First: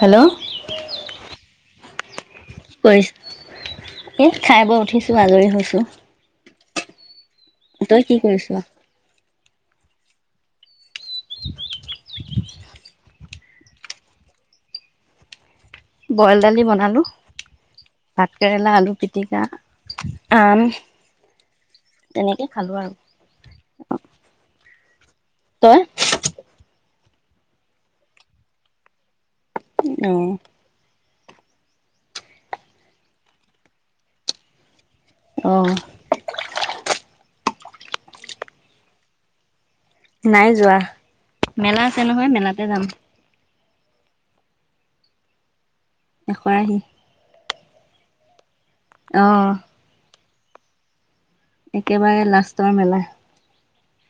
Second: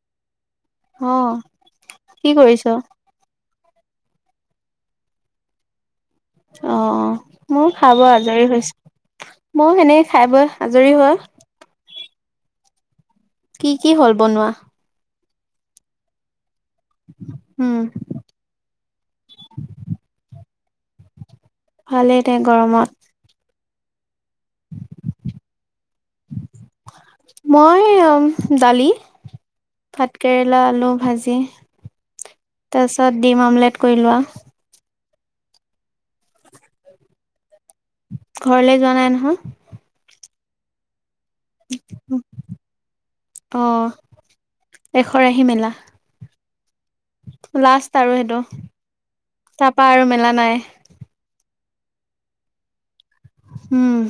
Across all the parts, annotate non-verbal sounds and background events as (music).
Hello অ কি কৰিছ এ খাই বৈ উঠিছো আজৰি হৈছো। অ অ মইও খাই বৈ আজৰি কৰিছ? হৈছো। মই সেনেই খাই বৈ আজৰি হৈ কি কি হল বনোৱা বইল দালি বনালোঁ। উম ভাতকেৰেলা, আলু, পিটিকা, আম ভালেই দে গৰমত অ (unintelligible) তই? মই দালি ভাত অ কেৰেলা, আলু ভাজি তাৰপিছত ডিম অমলেট কৰিলো আৰু। অ। ঘৰলে যোৱা নাই নহয়? নাই যোৱা। মেলা আছে নহয়, মেলাতে যাম। অ এশৰাহি মেলা। এশৰাহি লাষ্ট আৰু সেইটো। অ' তাৰাপা আৰু মেলা নাই একেবাৰে লাষ্টৰ মেলা উম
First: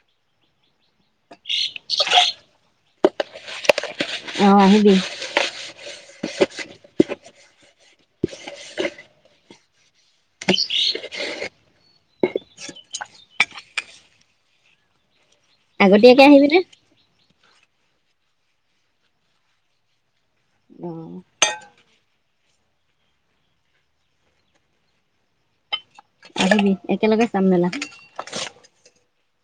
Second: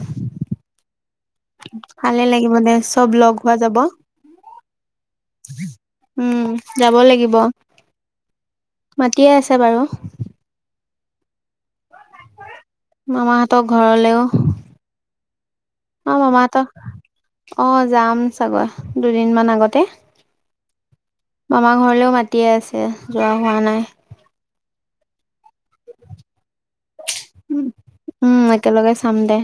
ভালে লাগিব দে চব লগ হোৱা যাব অ আহিব উম যাব লাগিব (unintelligible) মাতিয়ে আছে বাৰু (unintelligible) মামাহঁতক ঘৰলেও অ আগতীয়াকে আহিবি ন মামাহঁতৰ অ যাম চাগৈ দুদিনমান আগতে অ মামা ঘৰলৈও মাতিয়ে আছে যোৱা হোৱা নাই আহিবি একেলগে চাম মেলা উম একেলগে চাম দে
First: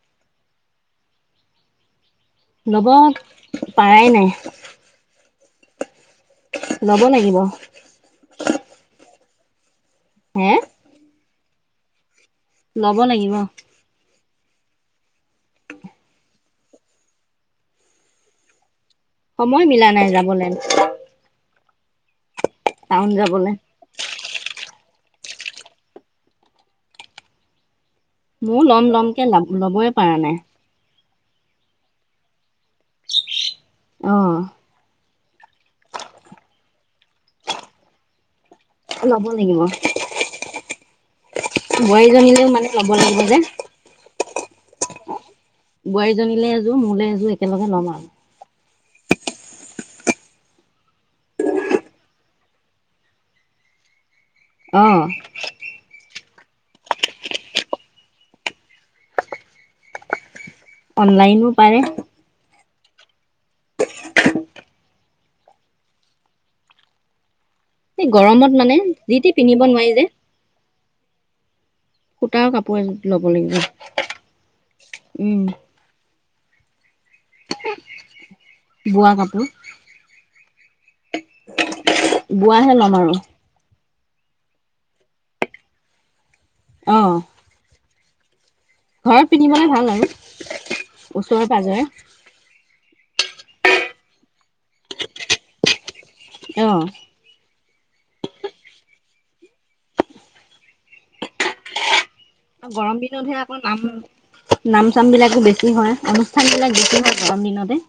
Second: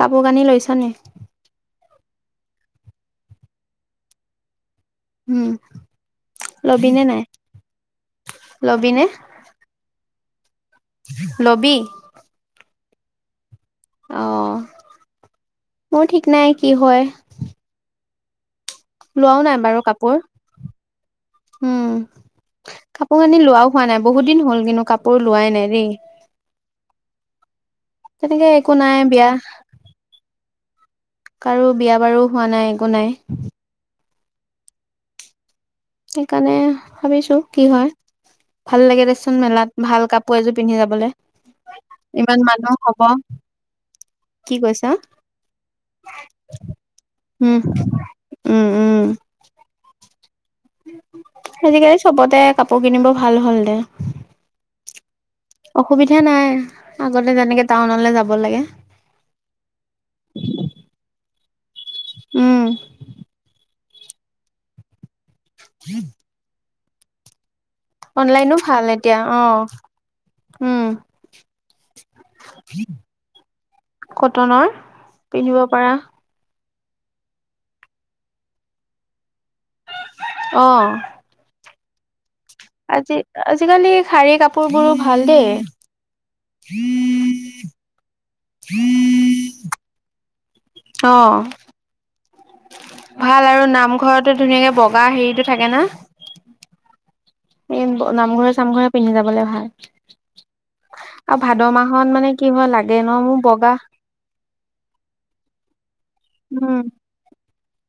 কাপোৰ কানি লৈছা নে ল'ব পাৰাই নাই উম ল'ব লবিনে নাই লাগিব লবিনে (unintelligible) হম লবি লব লাগিব অ মোৰ ঠিক নাই কি হয় লোৱাও নাই সময় বাৰু মিলা নাই কাপোৰ যাবলৈ উম কাপোৰ কানি লোৱাও হোৱা নাই বহুত দিন হ'ল কিন্তু কাপোৰ প লোৱাই নাই দেই তেনেকে মইও একো ল'ম নাই ল'মকে বিয়া ল ল'বই পাৰা নাই কাৰো বিয়া বাৰু হোৱা নাই একো নাই আহ সেইকাৰণে ভাবিছো কি হয় ভাল লাগে ল'ব দেখচোন লাগিব মেলাত ভাল কাপোৰ এযোৰ পিন্ধি যাবলে ইমান বোৱাৰীজনীলেও মানে মানুহ ল'ব হব লাগিব যে কি কৈছ বোৱাৰীজনীলে এযোৰ মোলে এযোৰ উম একেলগে ল'ম আৰু উম উম আজিকালি চবতে কাপোৰ কিনিব ভাল হল দে অঁ অসুবিধা নাই আগতে যেনেকে টাউনলে যাব লাগে অনলাইনো পাৰে উম ত (unintelligible) সে গৰমত মানে ভাল যি এতিয়া তি অ পিন্ধিব নোৱাৰি যে উম সূতাও কাপোৰ এযোৰ লব লাগিব কটনৰ উম পিন্ধিব পাৰা বোৱা কাপোৰ অ বোৱাহে ল'ম আজি আৰু আজিকালি শাৰী কাপোৰ বোৰো ভাল দেই উম অ (unintelligible) ঘৰত পিন্ধিবলে ভাল আৰু অ ওচৰে পাজৰে ভাল আৰু নামঘৰত ধুনীয়াকে বগা হেৰিটো থাকে না উম নামঘৰে চামঘৰে পিন্ধি যাবলে ভাল আৰু ভাদ মাহত মানে কি হয় লাগে গৰম ন দিনতহে মোৰ আকৌ বগা নাম নাম চাম বিলাকো বেছি হয় অনুষ্ঠান বিলাক উম বেছি গৰম দিনত হয় হোম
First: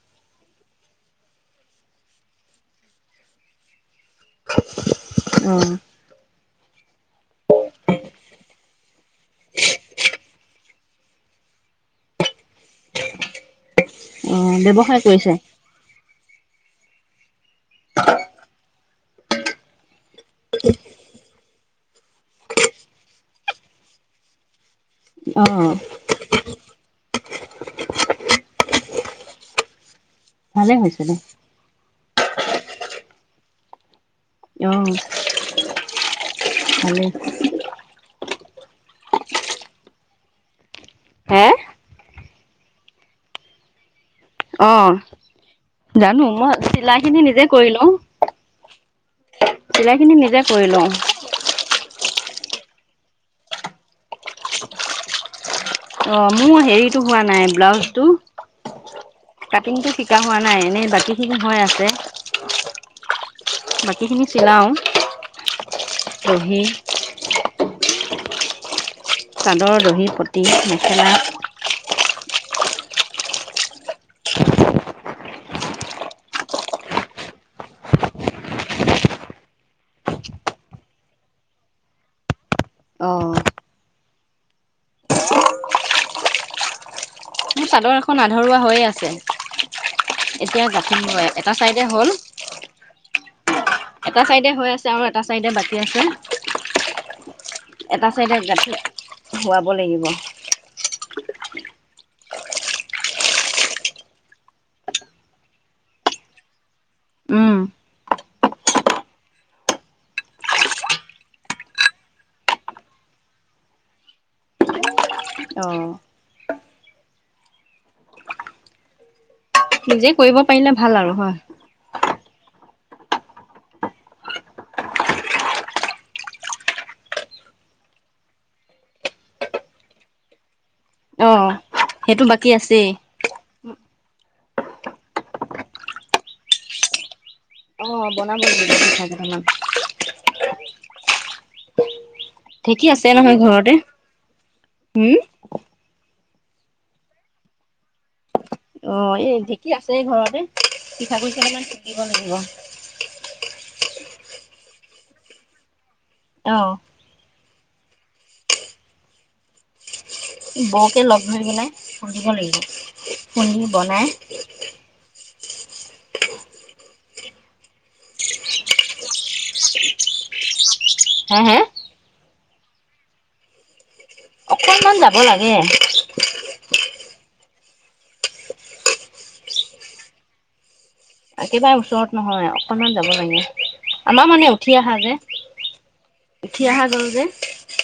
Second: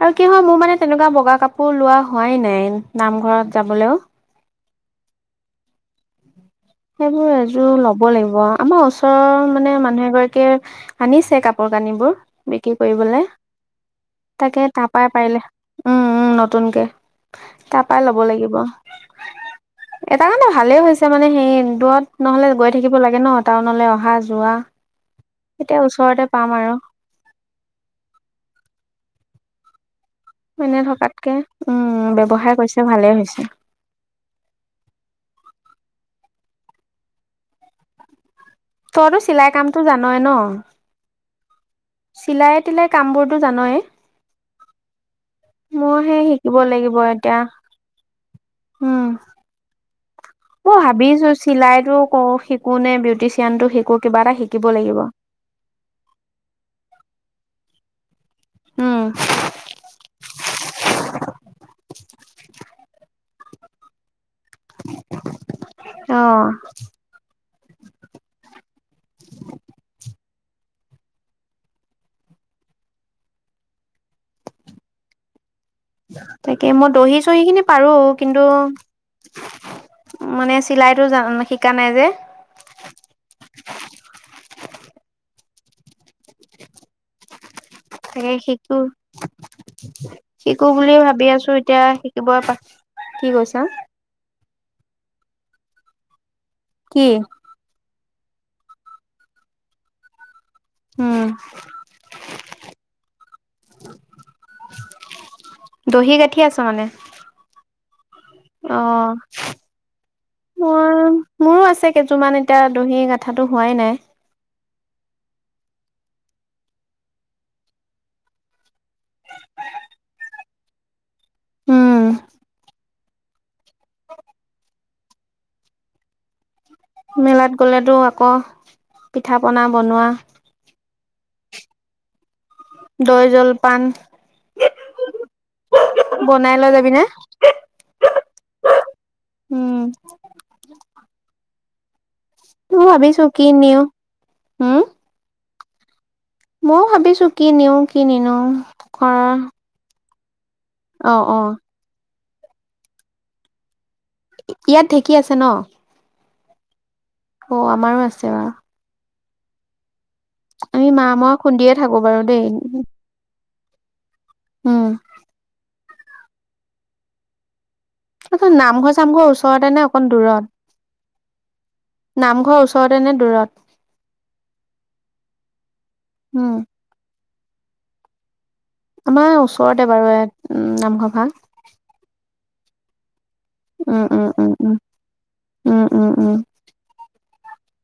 আৰু কি হয় মোৰ মানে তেনেকুৱা বগা কাপোৰ লোৱা হোৱাই নাই নামঘৰত যাবলৈও উম সেইবোৰ এযোৰ ল'ব লাগিব আমাৰ ওচৰৰ মানে মানুহ এগৰাকীয়ে আনিছে কাপোৰ কানিবোৰ বিক্ৰী কৰিবলে অ তাকে ব্যৱসায় তাৰাপাই কৰিছে পাৰিলে উম উম নতুনকে তাৰ পৰাই ল'ব লাগিব এটা কাৰণে ভালে হৈছে মানে সেই দুৰত নহলে গৈ থাকিব লাগে ন টাউনলৈ অহা যোৱা অ এতিয়া ওচৰতে পাম আৰু ভালে মানে হৈছে দে। থকাতকে উম উ ব্যৱসাৰ কৰিছে ভালেই হৈছে অ', ভালে তইতো চিলাই কামটো জানয়েই ন হে চিলাই তিলাই কাম বোৰতটো জানয়েই অঁ জানো মই শিকিব লাগিব চিলাই খিনি এতিয়া নিজে কৰি লও উম অ লওঁ ভাবিছো চিলাইতটো কৰো শিকো কোনে বিউটিচিয়ানটো শিকো কিবা এটা শিকিব লাগিব অ মোৰ হেৰিতো হোৱা নাই ব্লাউজ টো উম কাটিংটো শিকা হোৱা নাই এনেই বাকী খিনি হৈ আছে বাকী খিনি চিলাওঁ অ কুহি তেনে তাকে মই দহি চহি খিনি পাৰো কিন্তু মানে চিলাইতো জান শিকা নাই যে অ', মোৰ চাদৰ এখন তাকে আধৰুৱা শিকো হৈয়ে আছে এতিয়া শিকো বুলি গাঁঠিম ভাবি গৈ আছো এটা এতিয়া চাইডে হ'ল শিকিবই প কি কৈছা (unintelligible) এটা চাইডে হৈ আছে আৰু এটা চাইডে বাকী আছে। কি এটা ছাইডে গাঠ ধুৱাব লাগিব উম দহি গাঁঠি আছ মানে উম অ মই মোৰো আছে কেইযোৰমান এতিয়া দহি গাঠটো হোৱাই নাই। অ', নিজে কৰিব পাৰিলে ভাল আৰু হয়। উম মেলাত গ'লেতো আকৌ পিঠা পনা বনোৱা অ', সেইটো বাকী আছেই। দৈ জল পান বনাই লৈ যাবিনে অ বনাব ল থোম পিঠা কেইটামান উম মই ঠিকি আছে ভাবিছো নহয় কি ঘৰতে নিও হম ময়ো ভাবিছো কি নিওঁ কি নিনো অ ঘৰ এই ঢেঁকী আছে ঘৰত অ পিঠা গুৰি অ কেইটা মান খুন্দিব লাগিব অহ ইয়াত ঢেঁকী আছে ন আহ অ আমাৰো আছে বাৰু আমি বৌকে মা লগ মই ধৰি পেলাই খুন্দিয়ে থাকো বাৰু খুন্দিব দেই লাগিব, খুন্দি বনায় উম তত নামঘৰ চামঘৰ ওচৰতে নে অকণ দূৰত। হা হা নামঘৰ ওচৰতে নে দূৰত অকনমান যাব লাগে উম আমাৰ ওচৰতে বাৰু উম নামঘৰ ভাগ একেবাৰে ওচৰত নহয় আৰু। অলপমান মান যাব লাগে উম উম আমাৰ মানে উম উম উঠি অহা যে উম উম উম উঠি অহা গল যে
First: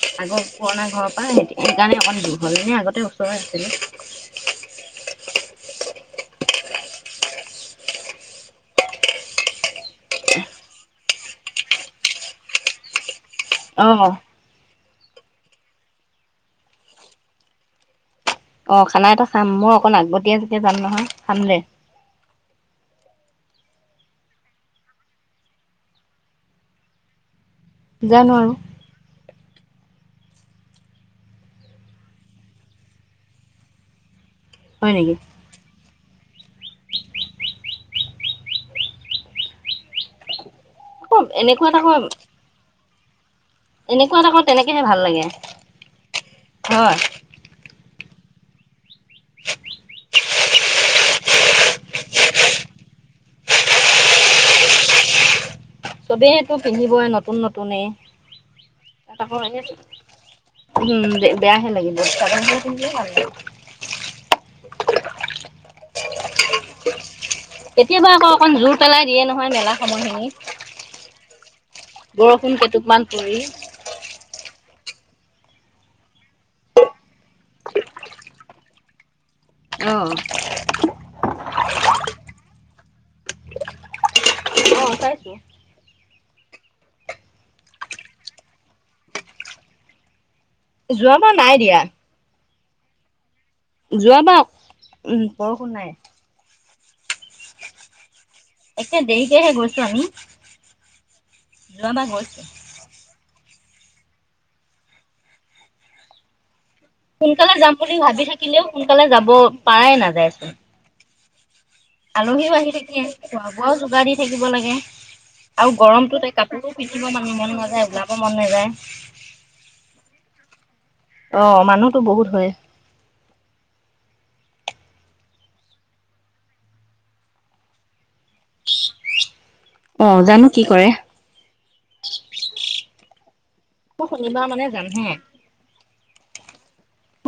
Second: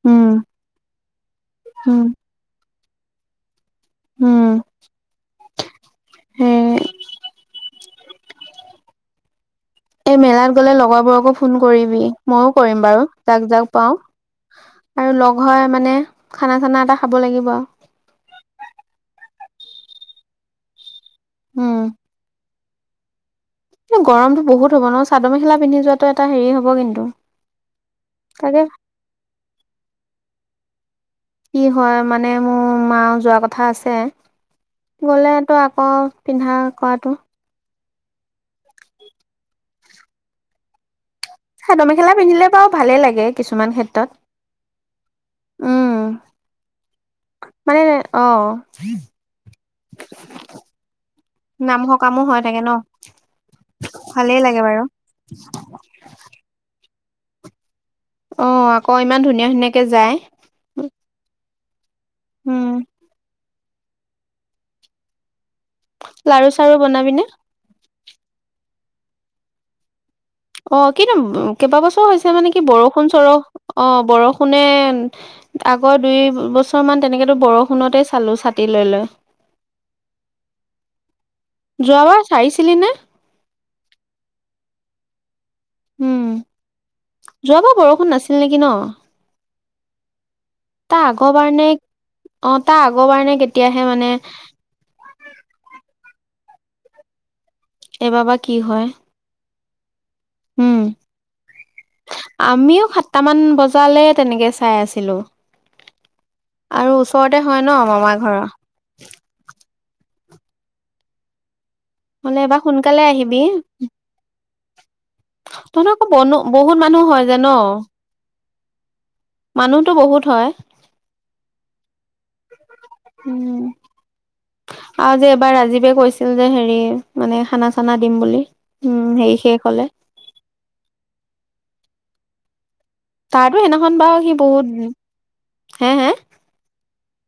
উম আগৰ পুৰণা ঘৰৰ পৰা সেইকাৰণে উম অকমান দূৰ হল নে আগত। ওচ উম হে ই এই মেলাত গলে লগৰবোৰকো ফোন কৰিবি ময়ো কৰিম বাৰু। তাক যাক পাও। অ', আৰু লগ হৈ মানে খানা চানা এটা খাব লাগিব আৰু অ খানা এটা চাম মই অকণ আগবতীয়া যেতিয়া যাম নহয় কাম যে গৰমটো বহুত হব ন চাদৰ মেখেলা পিন্ধি যোৱাটো এটা হেৰি হ'ব কিন্তু জানো আৰু তাকে কি হয় মানে মোৰ মা যোৱা কথা আছে হয় নেকি? গলে তো আকৌ পিন্ধা কৰাটো আকৌ চাদৰ মেখেলা পিন্ধিলে বাৰু ভালে লাগে কিছুমান ক্ষেত্ৰত এনেকুৱা এটা ক তেনেকেহে ভাল লাগে উম ঘৰ মানে অ নামঘৰৰ কামো হয় থাকে ন ভালেই লাগে বাৰু চবেই ত পিন্ধিব গৈ নতুন নতুনেই অ আকৌ তাত ইমান ধুনীয়া এনে ধুনীয়াকে যায় উম, বেয়াহে লাগে ব্ত আৰু উম (inaudible) (unintelligible) লাৰু চাৰু বনাবিনে কেতিয়াবা আক আক জোৰ পেলাই দিয়ে নহয় মেলা সময়খিনি অ কিন্তু কেইবাবছৰ হৈছে বৰষুণ মানে কি কেইটোপমান বৰষুণ পৰি। চৰহ অ বৰষুণে আগৰ দুই বছৰ মান তেনেকেতো বৰষুণতেই চালো ছাতি লৈ লৈ আহ যোৱাবাৰ চাইছিলি নে চাইছিলো উম যোৱাবাৰ বৰষুণ নাছিলে নেকি ন তাৰ যোৱাবাৰ আগৰবাৰ নাই নে দিয়া অ তাৰ আগৰবাৰ নে কেতিয়া যোৱা বাৰ উম বৰষুণ নাই এইবাৰো বা কি হয়। এতিয়া দেৰিকেহে গল হয় ন উম গৈছো। আমিও খ কটামান বজালে তেনেকে চাই আছিলোঁ সোনকালে যাম বুলি ভাবি থাকিলেও সোনকালে যাব পৰাই নাযায় উ হ'লে আলহিও এবাৰ আহি থাকি সোনকালে আছে আহিবি। খোৱা বোৱাও যোগাৰ দি থাকিব লাগে (unintelligible) আৰু তহঁতৰ আকৌ গৰমতোত এই বনো কাপোৰো বহুত মানুহ পিন্ধিব মন মন নাযায় যাব মন নাযায়। অ মানুহটো বহুত হয়। অ মানুহতো বহুত হয়। উম আৰু যে এবাৰ ৰাজীৱে কৈছিল যে হেৰি মানে খানা চানা দিম বুলি উম হেৰি শেষ হ'লে। অ জানো কি কৰে। তাতো সেইদিনাখন মই বাৰু সি শনিবাৰ মানে যাম বহুত হে হে হে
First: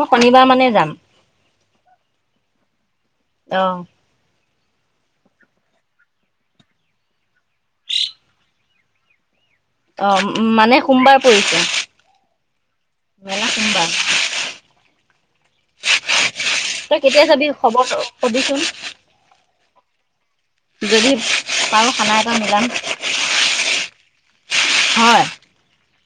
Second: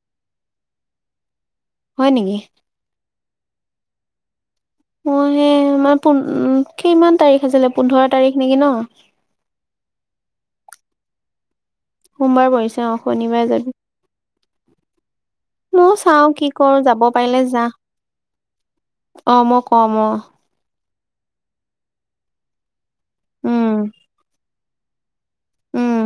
মই শনিবাৰ মানে যাম। হয় নেকি? অহ। মই হে মই পুন কিমান তাৰিখ আছিলে পোন্ধৰ তাৰিখ নেকি ন? অ মানে সোমবাৰ পৰিছে। সোমবাৰ পৰিছে অ মেলা শনিবাৰে যাবি। সোমবাৰ মইও চাও কি কৰো তই যাব কেতিয়া পাৰিলে যাবি যা। খবৰ কবিচোন অ মই কম অ। যদি পাৰু খানা এটা মিলাম উম হয়। উম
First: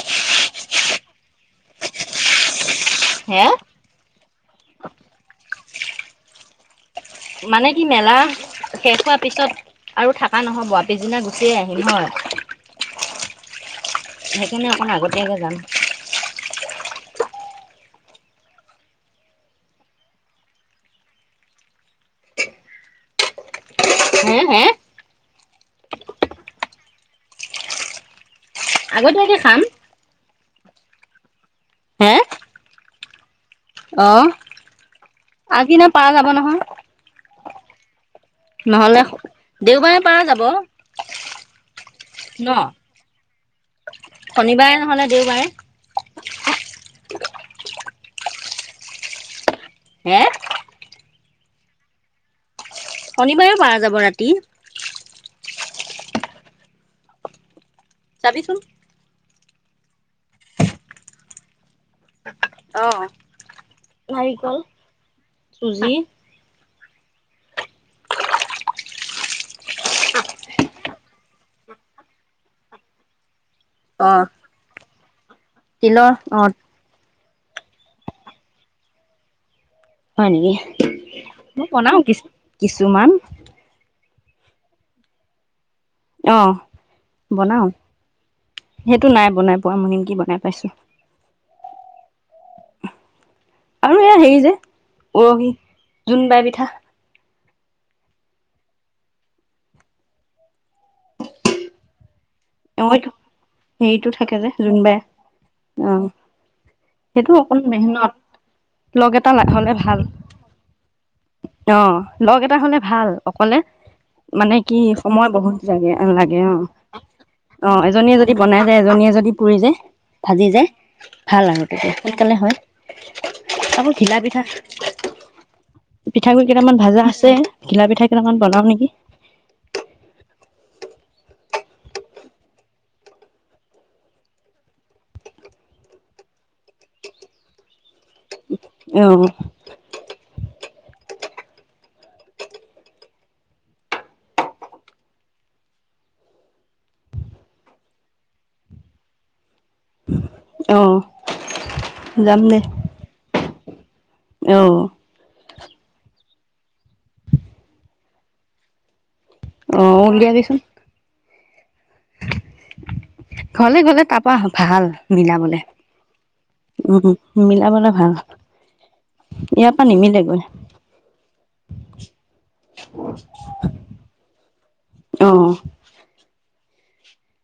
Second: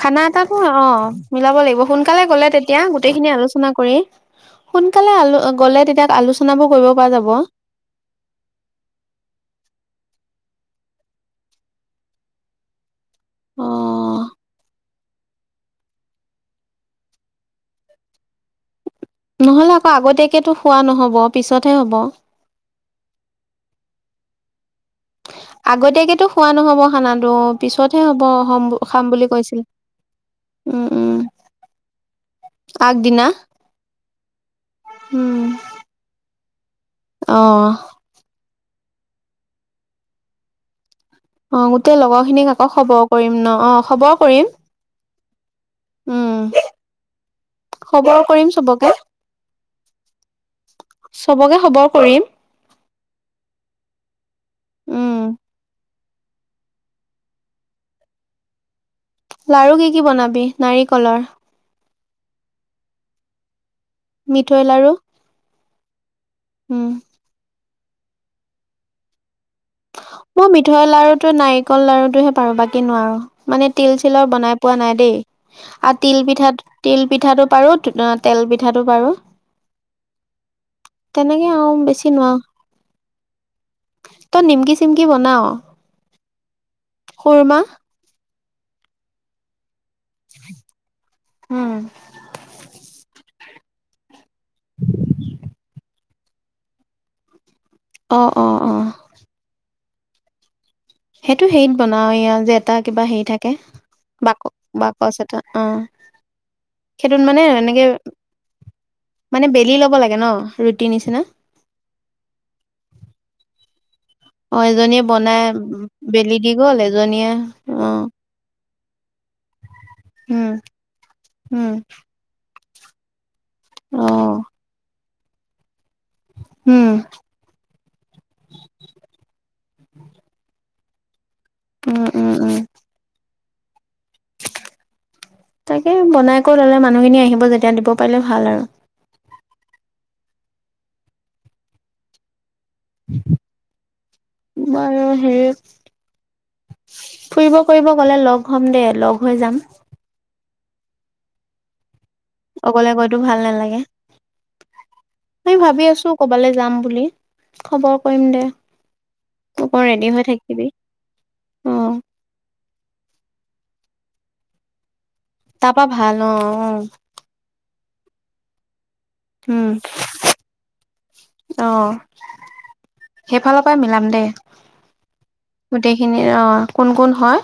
খানা এটা ক অ মিলাব লাগিব সোনকালে গলে তেতিয়া এতিয়া গোটেইখিনি হে আলোচনা কৰি সোনকালে আলো উ গ'লে তেতিয়া আলোচনাবোৰ কৰিব পৰা যাব মানে কি মেলা শেষ হোৱাৰ পিছত আৰু থাক হা নহব পিছদিনা গুচিয়ে আহিম হয়। অ সেইকাৰণে অকণ আগত নেক জান নহ'লে আকৌ আগতীয়াকেতো খোৱা নহ'ব পিছতহে হ'ব। হে হে আগতীয়াকেতো খোৱা নহব খানাটো পিছতহে হ'ব। খম খাম বুলি আগতীয়াকে কৈছিল। খাম উম উম। হে? আগদিনা। অহ উম আগদিনা পাৰা যাব অ নহয়? নহলে দেওবাৰে পাৰা যাব আহ গোটেই লগৰ ন খিনিক আকৌ খবৰ কৰিম ন অ খবৰ কৰিম শনিবাৰে নহ'লে দেওবাৰে উম। খবৰ কৰিম চবকে। হে চবকে খবৰ কৰিম। শনিবাৰে পাৰা যাব, ৰাতি। উম। যাবিচোন। লাৰু কি কি বনাবি, নাৰিকলৰ? আহ। মিঠৈ লাড়ু। চুজি। উম। মই মিঠৈ লাৰুটো নাৰিকল লডাৰুটোহে পাৰো, বাকী নোৱাৰো। মানে তিল অ চিলৰ বনাই পোৱা নাই দেই আৰু তিলৰ তিল অ পিঠা তিল। পিঠাটো পাৰো তেল পিঠাটো পাৰো। হয় নেকি, তেনেকে মই আৰু বনাও বেছি কিছু, নোৱাৰো কিছুমান। তই নিমকি চিমকি বনাও। অ, খুৰমা বনাওঁ। সেইটো নাই বনোৱা। পোৱা মহিন (unintelligible) কি বনাই পাইছো। উম আৰু এয়া হেৰি যে উৰহি জোন বাই পিঠা। অ, অ, অ সেইটো হেৰিত বনাও ইয়া (unintelligible) ই হেৰিটো থাকে যে, জোনবাই বাকচ এটা অ আহ সেইটোত সেইটো মানে অকণ এনেকে মেহনত লগ এটা মানে লাখলে বেলি ল'ব ভাল লাগে ন ৰুটি নিচিনা অ লগ এটা হলে ভাল অকলে মানে অ কি এজনীয়ে সময় বনাই বহুত লাগে বেলি লাগে দি অ গল, এজনীয়ে অ এজনীয়ে যদি ব (inaudible) এজনী এজনী (unintelligible) দি পুৰি যায় ভাজি উম যায় ভাল আৰু উম ততিয়া সোনকালে হয়। (unintelligible) আবোৰ অ ঘিলা পিঠা। পিঠা গুৰি কেইটামান উম ভাজা আছে ঘিলা পিঠা কেইটামান বনাও নিকি। উম, উম, উম তাকে বনাই কৰি ল'লে মানুহখিনি আহিব যেতিয়া দিব। তাকে ভাল আৰু। অ বাৰু হেৰি ফুৰিব ফুৰিব গলে লগ হ'ম দে লগ হৈ যাম অ যাম দে অকলে গৈতো ভাল নালাগে অ মই ভাবি আছো কবালৈ যাম বুলি খবৰ কৰিম দে হব অ ৰেডি হৈ উলিয়াবিচোন থাকিবি অ ঘৰলে গলে তাৰপা ভাল মিলাবলে তাৰপা ভাল অ অ উম মিলাবলে অ ভাল ইয়াৰ উম পৰা নিমিলেগৈ অ সেইফালৰ পৰা মিলাম দে অ গোটেইখিনি অ কোন কোন হয়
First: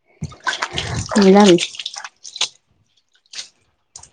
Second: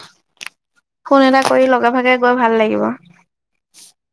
ফোন এটা মিলাবি কৰি লগে ভাগে গৈ ভাল লাগিব (unintelligible)